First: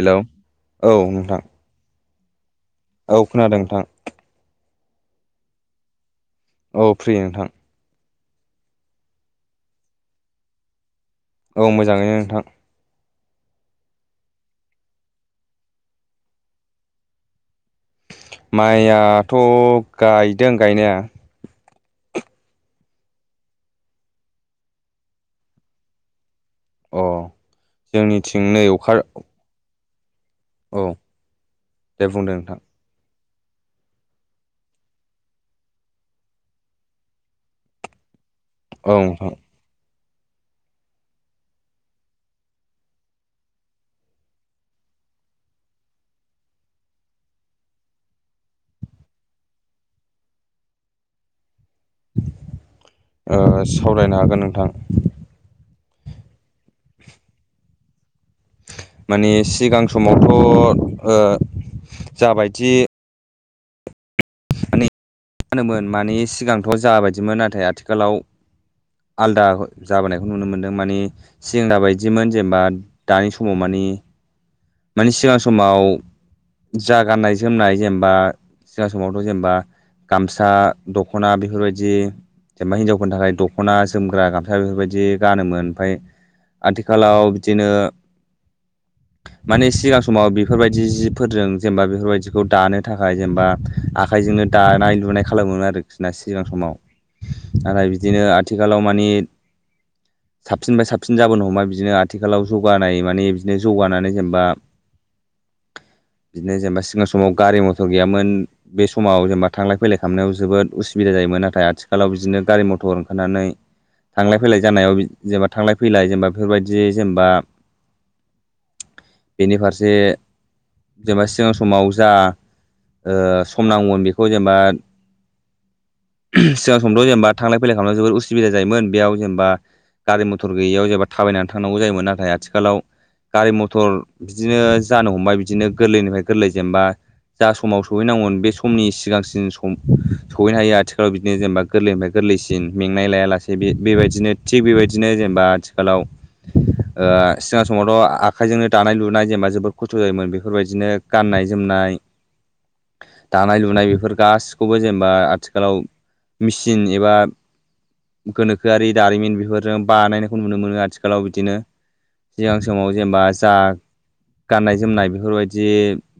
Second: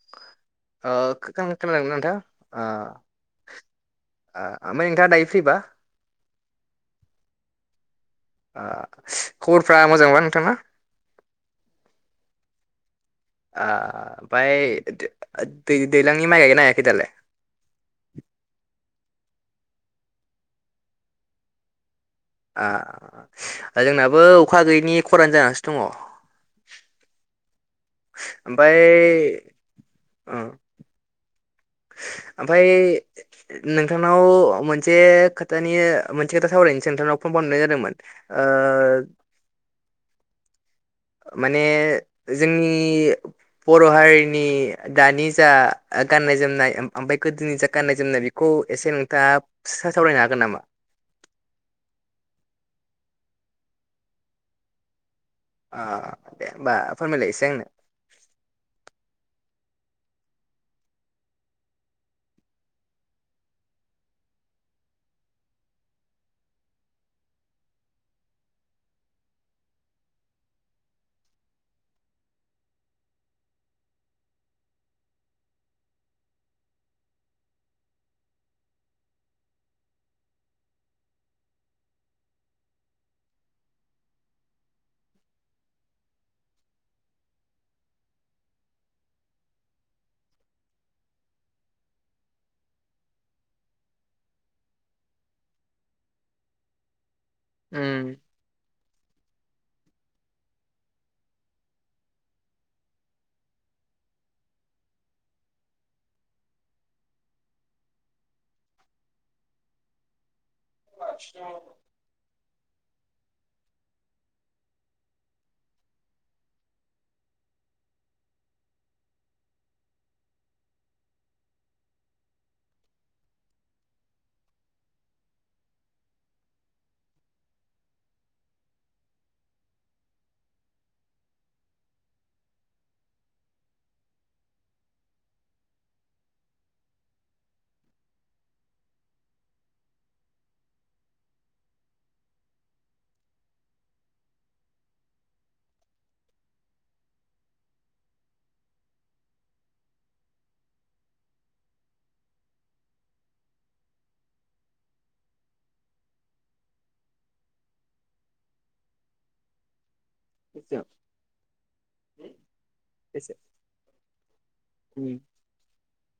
Hello औ नोंथां [unintelligible] औ खोनादों नोंथां। ओ ओमफ्राय नोंथाङा दायो फ्रि बा औ फ्रि नोंथां। आ खबरफ्रा मोजांबा नोंथां ना? औ मोजाङैनो नोंथां। आ ओमफाय दै-दै-दैलांनि माइ गायगो ना गायाखै दालाय माइयाथ' गायदों गायनाया। आ जोंनाबो अखा गैयिनि खरान जानासो दङ'। अ जोंनिथिं नै ओमफ्राय अखा औ। दे बुंदों नोंथां ओमफाय नोंथांनाव मोनसे खोथानि मोनसे खोथा सावरायनोसो नोंथांनाव फन खामनाय जादोंमोन। औ ओ नोथां। माने जोंनि बर' हारिनि दानि जा ओ गाननाय जोम नाय ओमफाय गोदोनि जा गाननाय जोमनाय बेखौ एसे नोंथाङा सावरायनो हागोन नामा? ओ सावरायनो हागोन नोंथां। आ दे होमबा फोरमायलाय इसे आंनो। माने सिगां समावथ' ओ जाबायदि माने होनोमोन मानि सिगांथ' जा बायदिमोन नाथाय आथिखालाव आलदा जाबोनायखौ नुनो मोनदों मानि [unintelligible] बायदिमोन जेनेबा दानि समाव मानि [unintelligible] मानि सिगां समाव जा गाननाय जोमनाय जेनेबा सिगां समावथ' जेनेबा गामसा दख'ना बेफोरबायदि जेनेबा हिनजावफोरनि थाखाय दख'ना जोमग्रा गामसा बेफोरबायदि गानोमोन ओमफाय आथिखालाव बिदिनो मानि सिगां समाव बेफोरबायदि जिफोरजों जेनेबा बेफोरबायदिखौ दानो थाखाय जेनेबा आखाय जोंनो दानाय लुनाय खालामोमोन आरोखिना सिगां समाव। दाना उम बिदिनो आथिखालाव मानि साबसिन फाय साबसिन जाबोनो हमबाय बिदिनो आथिखालाव जौगानाय माने बिदिनो जौगानानै जेनेबा बिदिनो जेनेबा सिगां समाव गारि मथर गैयामोन। बे समाव जेनेबा थांलाय फैलाय खामनायाव जोबोद उसुबिदा जायोमोन नाथाय आथिखालाव बिदिनो गारि मथर थानानै थांलाय फैलाय जानायाव जेनेबा थांलाय फैलाय जेनेबा बेफोरबायदि जेनेबा [inaudible] बेनि फारसे जेनेबा सिगां समाव जा ओ सम नांगौमोन बेखौ जेनेबा सिगां समफ्र' जेनेबा थांलाय फैलाय खालामनायाव जोबोद उसुबिदा जायोमोन बेयाव जेनेबा गारि मथर गैयियाव जेबब्ला थाबायनानै थांनांगौ जायोमोन नाथाय आथिखालाव गारि मथर बिदिनो जानो हमबाय बिदिनो गोरलैनिफ्राय गोरलै जेनेबा जा समाव सहैनांगौमोन बे समनि सिगांसिन सम सहैनो हायो आथिखालाव बिदिनो जेनेबा गोरलैनिफ्राय गोरलै गोरलैसिन मेंनाय लायालासे बेबायदिनो थिग बेबायदिनो जेनेबा आथिखालाव आं सिगां समावथ आखाइजोंनो दानाय लुनाय जेनेबा जोबोद खस्थ' जायोमोन बेफोरबायदिनो गाननाय जोमनाय दानाय लुनाय बेफोर गासिखौबो जेनेबा आथिखालाव मिसिन एबा गोनोखोआरि दारिमिन बेफोरजों बानायनायखौ नुनो मोनो आथिखालाव बिदिनो सिगां समाव जेनेबा जा गाननाय जोमनाय बेफोरबायदि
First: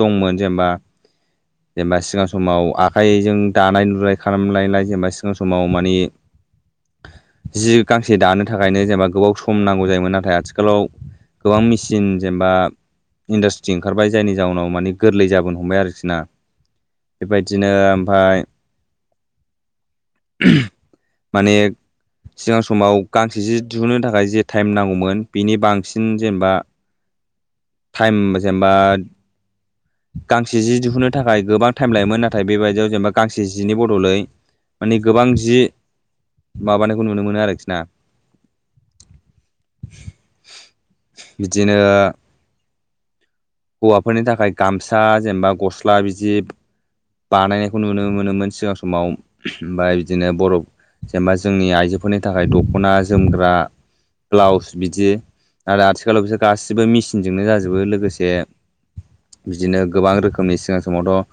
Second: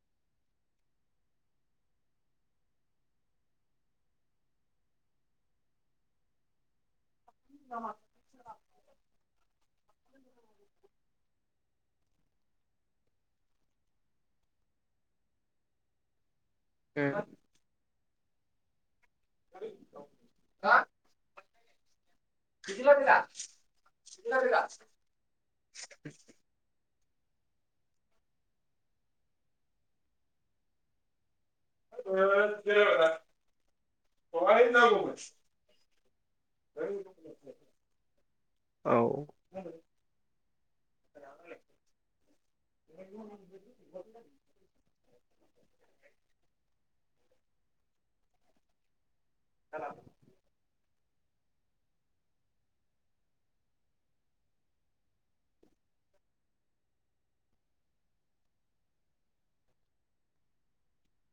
दंमोन जेनेबा जेनेबा सिगां समाव आखाइजों दानाय लुनाय खालामलायलाय जेनेबा सिगां समाव मानि [inaudible] जि गांसे दानो थाखायनो जेनेबा गोबाव सम नांगौ जायोमोन नाथाय आथिखालाव गोबां मेसिन जेनेबा इन्डासट्रि ओंखारबाय जायनि जाउनाव माने गोरलै जाबोनो हमबाय आरोखि ना बेबायदिनो ओमफाय माने सिगां समाव गांसे जि दिहुननो थाखाय जे टाइम नांगौमोन बिनि बांसिन जेनेबा टाइम जेनेबा गांसे जि दिहुननो थाखाय गोबां टाइम लायोमोन नाथाय बेबायदियाव जेनेबा गांसे जिनि बदलै माने गोबां जि माबानायखौ नुनो मोनो आरोखि ना औ बिदिनो [inaudible] हौवाफोरनि थाखाय गामसा जेनेबा गस्ला बिदि बानायनायखौ नुनो मोनोमोन सिगां समाव ओमफ्राय बिदिनो बरफ जेनेबा जोंनि आइजोफोरनि थाखाय दख'ना जोमग्रा ब्लाउस बिदि आरो आथिखालाव बिसोर गासिबो मेचिनजोंनो जाजोबो लोगोसे [inaudible] बिदिनो गोबां रोखोमनि सिगां समावथ'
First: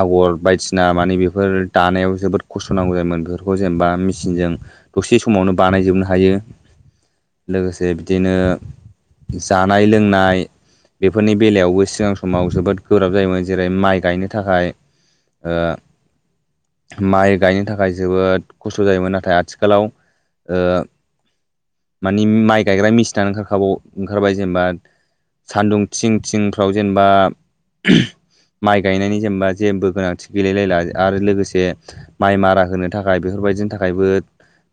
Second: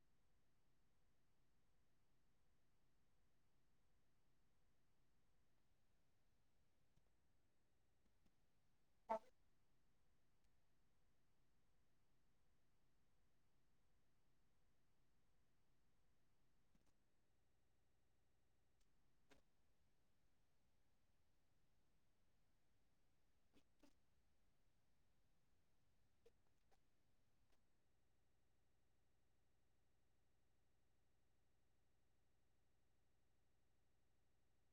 आगर बायदिसिना मानि बेफोर दानायाव जोबोद खस्थ' नांगौ जायोमोन बेफोरखौ जेनेबा मेचिनजों दसे समावनो बानायजोबनो हायो लोगोसे बिदिनो जानाय लोंनाय बेफोरनि बेलायावबो सिगां समाव जोबोद गोब्राब जायोमोन जेरै माइ गायनो थाखाय ओ माइ गायनो थाखाय जोबोद खस्थ' जायोमोन नाथाय आथिखालाव ओ मानि माइ गायग्रा मेसिनानो ओंखारखाव ओंखारबाय जेनेबा सान्दुं थि थिंफ्राव जेनेबा माइ गायनायनि जेनेबा जेबो गोनांथि गैेललायला आरो लोगोसे माइ मारा होनो थाखाय बेफोर बेफोरबायदिनि थाखायबो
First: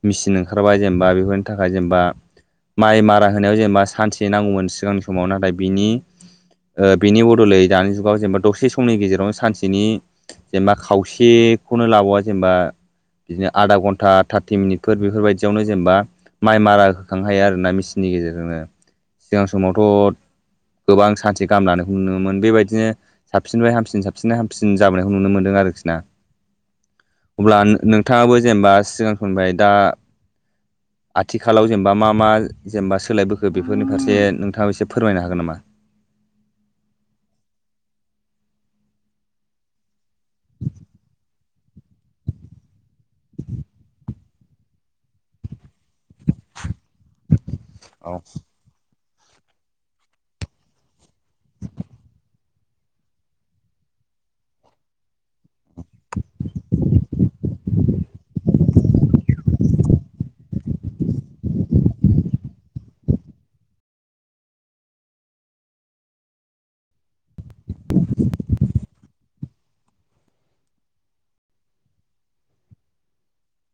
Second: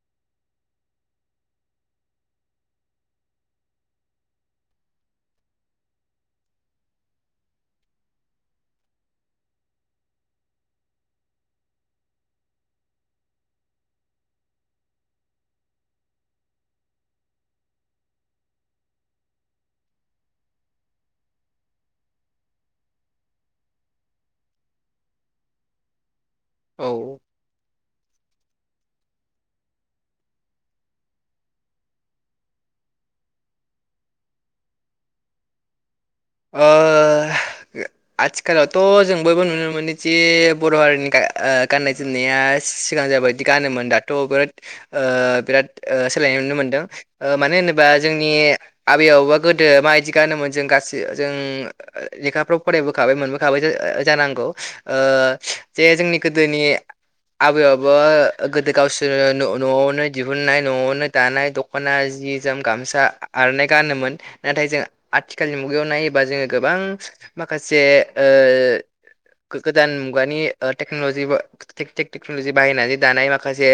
मिचिन ओंखारबाय जेनेबा बेफोरनि थाखाय जेनेबा माइ मारा होनायाव जेनेबा सानसे नांगौमोन सिगांनि समाव नाथाय बिनि ओ बेनि बदलै दानि जुगाव जेनेबा दसे समनि गेजेरावनो सानसेनि जेनेबा खावसेखौनो लाबावा जेनेबा [unintelligible] आधा घन्टा थार्टि मिनिटफोर बेफोरबायदियावनो जेनेबा माइ मारा होखांनो हायो आरोना मेचिननि गेजेरजोंनो सिगां समावथ' गोबां [unintelligible] [unintelligible] गाहाम लानायखौ नुनो मोनोमोन बेबायदिनो साबसिननिफ्राय हामसिन साबसिन हामसिन जाबोनायखौ नुनो मोन्दों आरोखि ना औ अब्ला नोंथाङाबो जेनेबा सिगां फोरनिफ्राय दा [inaudible] आथिखालाव जेनेबा मा मा जेनेबा सोलायबोखो बेफोरनि फारसे नोंथाङा एसे फोरमायनो हागोन नामा? ओ आथिखालावथ' जों बयबो नुनो मोनो जे बर' हारिनि गा ओ गाननाय जोमनाया सिगां जायाबायदि गानोमोन दाथ' बिराद उह बिराद सोलायनाय नुनो मोनदों मानो होनोबा औ जोंनि आबै आबौआ गोदो माबायदि गानोमोन जों गासैबो जों लेखाफ्राव फरायबोखाबाय मोनबोखाबाय जानांगौ उह जे जोंनि गोदोनि आबै आबौआ गोदो गावसोर न'आवनो दिहुननाय न'आवनो दानाय दख'ना जि जोम गामसा आर'नाय गानोमोन नाथाय जों आथिखालनि मु मुगायाव नायोबा जोङो गोबां माखासे ओ गोदान मुगानि टेक्न'लजि टेक्न'लजि बाहायनानै दानाय माखासे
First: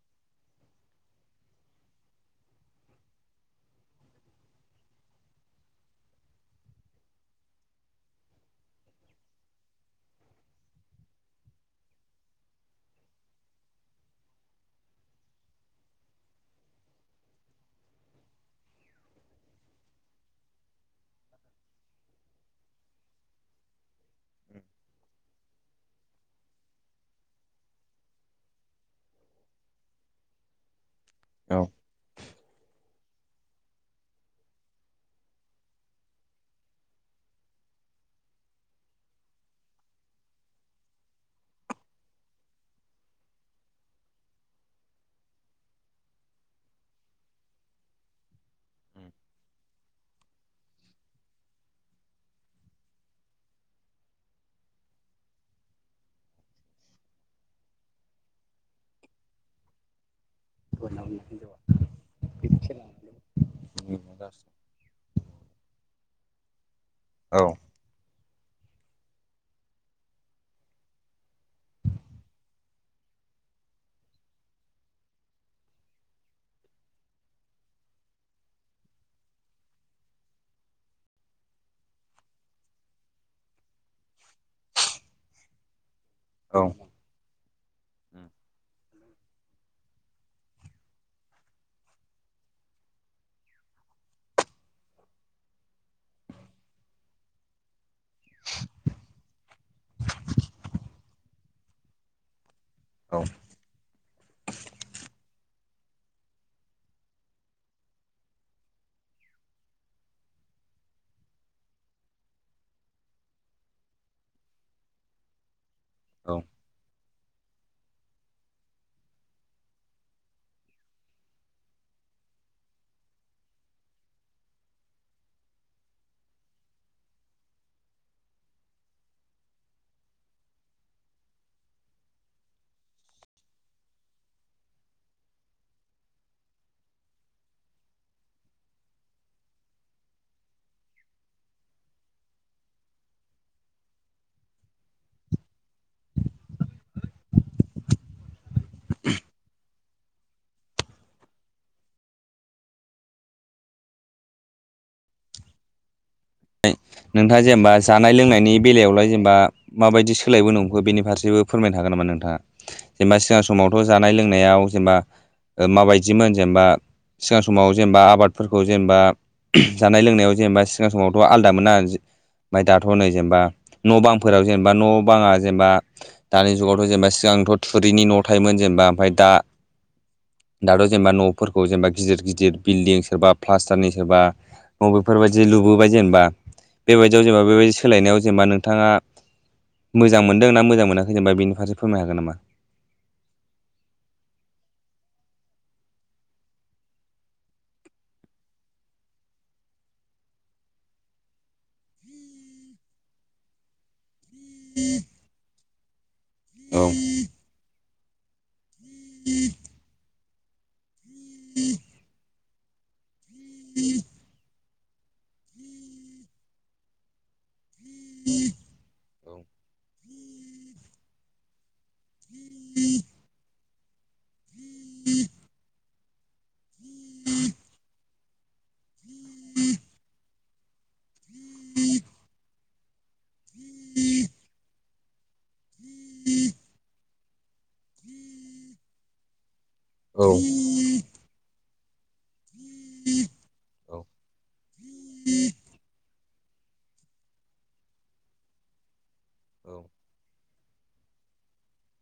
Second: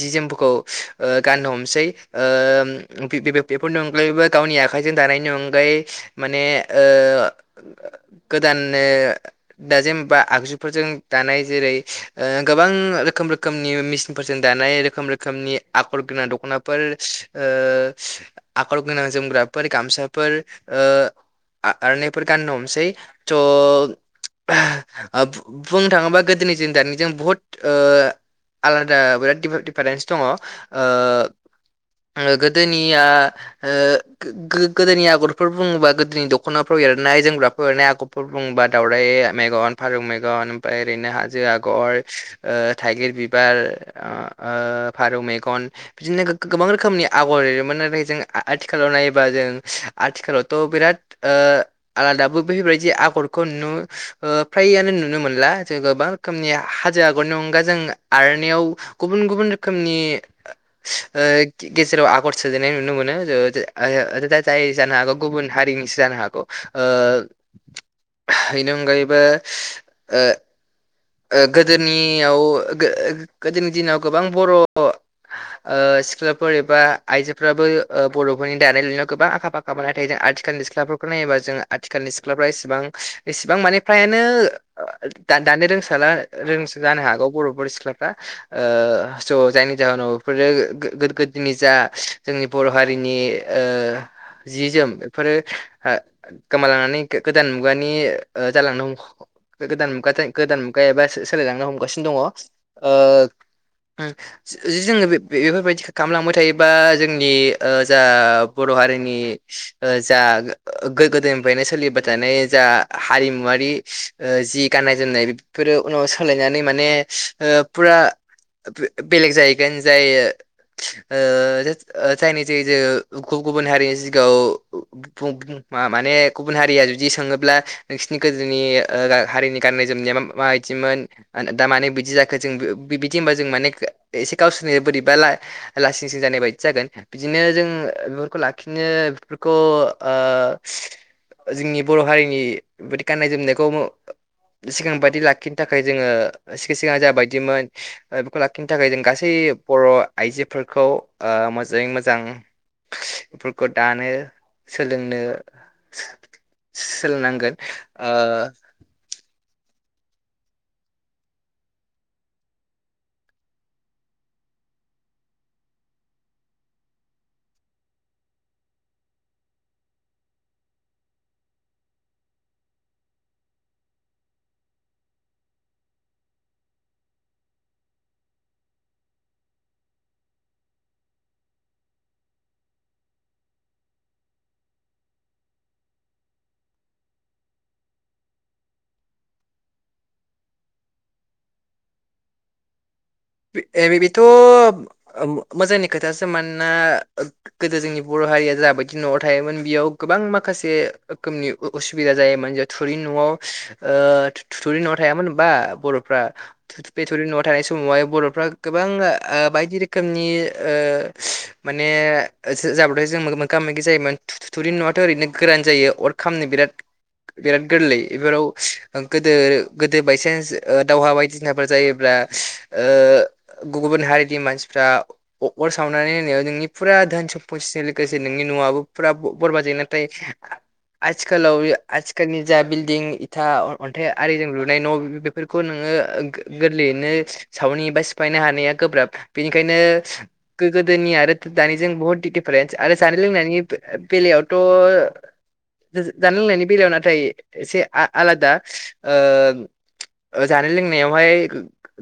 जि जोमफोरखौ उह गाननो हमसोय उह बे बेफोरनि अनगायैबो गावनि आखायजों दानायनि अनगायै माने ओ गोदान ओ दाजेम बा आगजुफोरजों दानाय जेरै गोबां रोखोमनि रोखोम रोखोमनि मेसिनफोरजों दानाय रोखोम रोखोमनि आखर गोनां दखनाफोर आगर गोनां जोमग्राफोर गामसाफोर ओ आर'नायफोर गाननो हमसै स' बुंनो थाङोबा गोदोनि जों दानिजों बुहुत ओ आलादा बिराद दिफा दिफारेन्स दङ उह औ गोदोनिया उह गो गोदोनि आगरफोर बुङोबा ज्रिं दख'नाफ्राव एरनाय जोंग्राफोर आगरफोर बुंबा दावरराय मेगन फारौ मेगन ओमफ्राय ओरैनो हाजो आगर ओ थायगिर बिबार ओ फारौ बिदि बिदिनो गो गोबां रोखोमनि आगर एरोमोन नाथाय जों आ आथिखालाव नायोबा जों आथिखालावथ' बिराद ओ आलादाबो बैबायदि आगरखौ नु ओ फ्रायानो नुनो मोनला जों गोबा [unintelligible] रोखोमनिनि हाजो आगरनि अनगा जों आर'नायाव गुबुन गुबुन रोखोमनि ओ गेजेराव आगर सोदेरनाय नुनो मोनोओ जो आइया जाय जानो हागौ गुबुन हारिनिस जानो हागौ। औ बेनि अनगायैबो ओ ओ गोदोनियाव गो गोदोनि दिनाव गोबां बर' ओ सिख्लाफोर एबा आइजोफोराबो बर'फोरनि दानाय लुनायाव गोबां आखा फाखा [unintelligible] आथिखालनि सिख्लाफोरखौ नायोबा जोङो आथिखालनि सिख्लाफ्रा एसेबां एसेबां माने फ्रायानो दा दानो रोंसोला आरो औ रोंस जानो हागौ बर'फोर सिख्लाफ्रा ओ स' जायनि जाहोनाव बेफोरो गोद गोदोनि जा जोंनि बर' हारिनि ओ जि जोम बेफोरो ओ गोमालांनानै गो गोदान मुगानि ओ [unintelligible] गोदान मुगाजों गोदान मुगायाव एबा सो सोलायलांनो हमगासिनो दङ ओ जदि जोङो बे बेफोरबायदि खालामलांबाय थायोबा जोंनि जा बर' हारि नि जा गो गोदोनिफ्रायनो सोलिबाय थानाय जा हारिमुवारि जि गाननाय जोमनाय बेफोरो उनाव औ सोलायनानै माने ओ फुरा ओ फे बेलग जाहोयगोन [unintelligible] ओ जेद ओ जायनि जायै जोङो गुबु गुबुन हारिनि सिगाङाव [unintelligible] म माने गुबुन हारिया जुदि सोङोब्ला नोंसिनि गोदोनि हारिनि गाननाय जोमनाया माबायदिमोन दा माने बिदि जाखो जों बि बिदि होनबा जों माने एसे गावसोरनो बोरैबा ला लांसिं सिं जानाय बायदि जागोन बिदिनो जों बेफोरखौ लाखिनो बेफोरखौ ओ ओ जोंनि बर' हारिनि बे गाननाय जोमनायखौ सिगां बाद दि लाखिनो थाखाय जोङो सि-सिगां जा बायदिमोन बेखौ लाखिनो थाखाय जों गासै बर' आइजोफोरखौ अ मोजाङै मोजां। बेफोरखौ दानो सोलोंनो नोंथाङा सोलोंनांगोन जेनेबा जानाय ओ लोंनायनि बेलायावलाय जेनेबा माबायदि सोलायबो नंखो बेनि फारसेबो फोरमायनो हागोन नामा नोंथाङा जेनेबा सिगां समावथ' जानाय लोंनायाव जेनेबा माबायदिमोन जेनेबा सिगां समाव जेनेबा आबादफोरखौ जेनेबा जानाय लोंनायाव जेनेबा सिगां समावथ' आलदामोन ना फ्राय दाथ' नै जेमबा न' बांफोराव जेनेबा न' बाङा जेमबा दानि जुगावथ' जेमबा सिगां आंथ' थुरिनि न' थायोमोन जेमबा ओमफ्राय दा दाथ' जेमबा न'फोरखौ जेमबा गिदिर गिदिर बिल्डिं सोरबा प्लास्टारनि सोरबा मबेफोरबायदि लुबोबाय जेमबा बेबायदियाव जेबा बेबायदि सोलायनायाव जेमबा नोंथाङा मोजां मोनदों ना मोजां मोनाखै जेनबा बेनि फारसे फोरमनो हागोन नामा? बे एबे बेथ' मो-मोजांनि खोथासो मोनना गोदो जोंनि बर' हारिया जाबायदि न'आव थायोमोन बेयाव गोबां माखासे रोखोमनि अ-असुबिदा जायोमोन जे थुरि न'आव ओ थु-थुरि न'आव थायामोनबा बर'फ्रा औ थु-थु बेथुरि न'आव थानाय समावहाय बर'फ्रा गोबां ओ बायदि रोखोमनि अ माने ज-जा- ओमफ्राय जों मोगा मोगि जायोमोन थु-थु-थुरि न'आथ' ओरैनो गोरान जायो अर खामनो बिराद बिराद गोरलै एबाराव गोदो गोदो बायसेन्स ओ दावहा बायदिसिनाफोर जायोब्ला दा गुबुन हा मानसिफ्रा अ-अर सावनानै होन नोंनि फुरा धोन सम्तजों लोगोसे नोंनि न'आबो फुरा बरबाद जायो नाथाय आ-आथिखालाव आथिखालनि जा बिल दिं इथा अ-अन्थाइ आरिजों लुनाय न' बे-बेफोरखौ नोङो गो-गोरलैयैनो सावनि बा सिफायनो हानाया गोब्राब बेनिखायनो औ गो-गोदोनि आरो दा-दानि जों बुहुत दि-दिफारेन्स आरो जानाय लोंनायनि औ बे-बेलायावथ' जा-जानाय लोंनायनि बेलायाव नाथाय ए-एसे आ-आलादा ओ ओ जानाय लोंनायावहाय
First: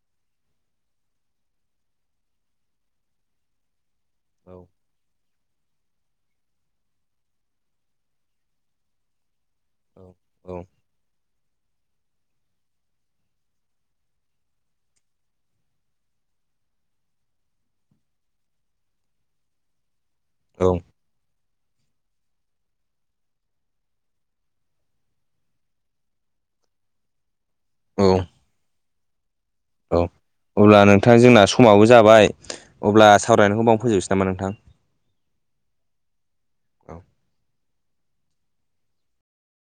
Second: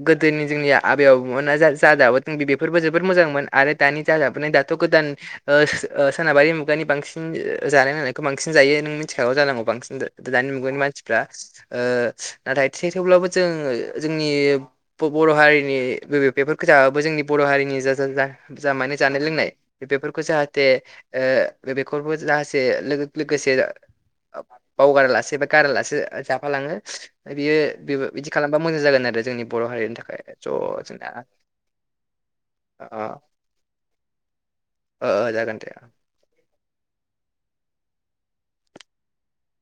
गो-गो दोनि जोंनिया आबै आबौमोना जा-जादाबो बेफोरबो जोबोद मोजांमोन आरो दानि जादाबाय दाथ' गोदान ओ ओ सो-सोनाबारि मुगानि बांसिन ज-जानाय लोंनायखौ बांसिन जायो नों मिथिखागौ जानांगौ बांसिन दानि औ मुगानि मानसिफ्रा ओ नाथाय थे-थेवब्लाबो जों-जोंनि ब-बर' हारिनि बे-बेफोरखौ जाबो जोंनि बर' हारिनि जा जा-जा-जा माने जानाय लोंनाय बेफोर खौ जाहाथे ओ बेफोरबो जाहासे लो-लोगोसे बावगारा लासे बा गारा लासे जाफालाङो। बियो औ बिबो बिदि खालामबा मोजां जागोन आरो जोंनि बर' हारिनि औ थाखाय। अब्ला नोंथां जोंना समाबो जाबाय अब्ला अ सावरायनायखौ बावनो फोजोबनोसै नामा नोंथां? ओ ओ जागोन दे।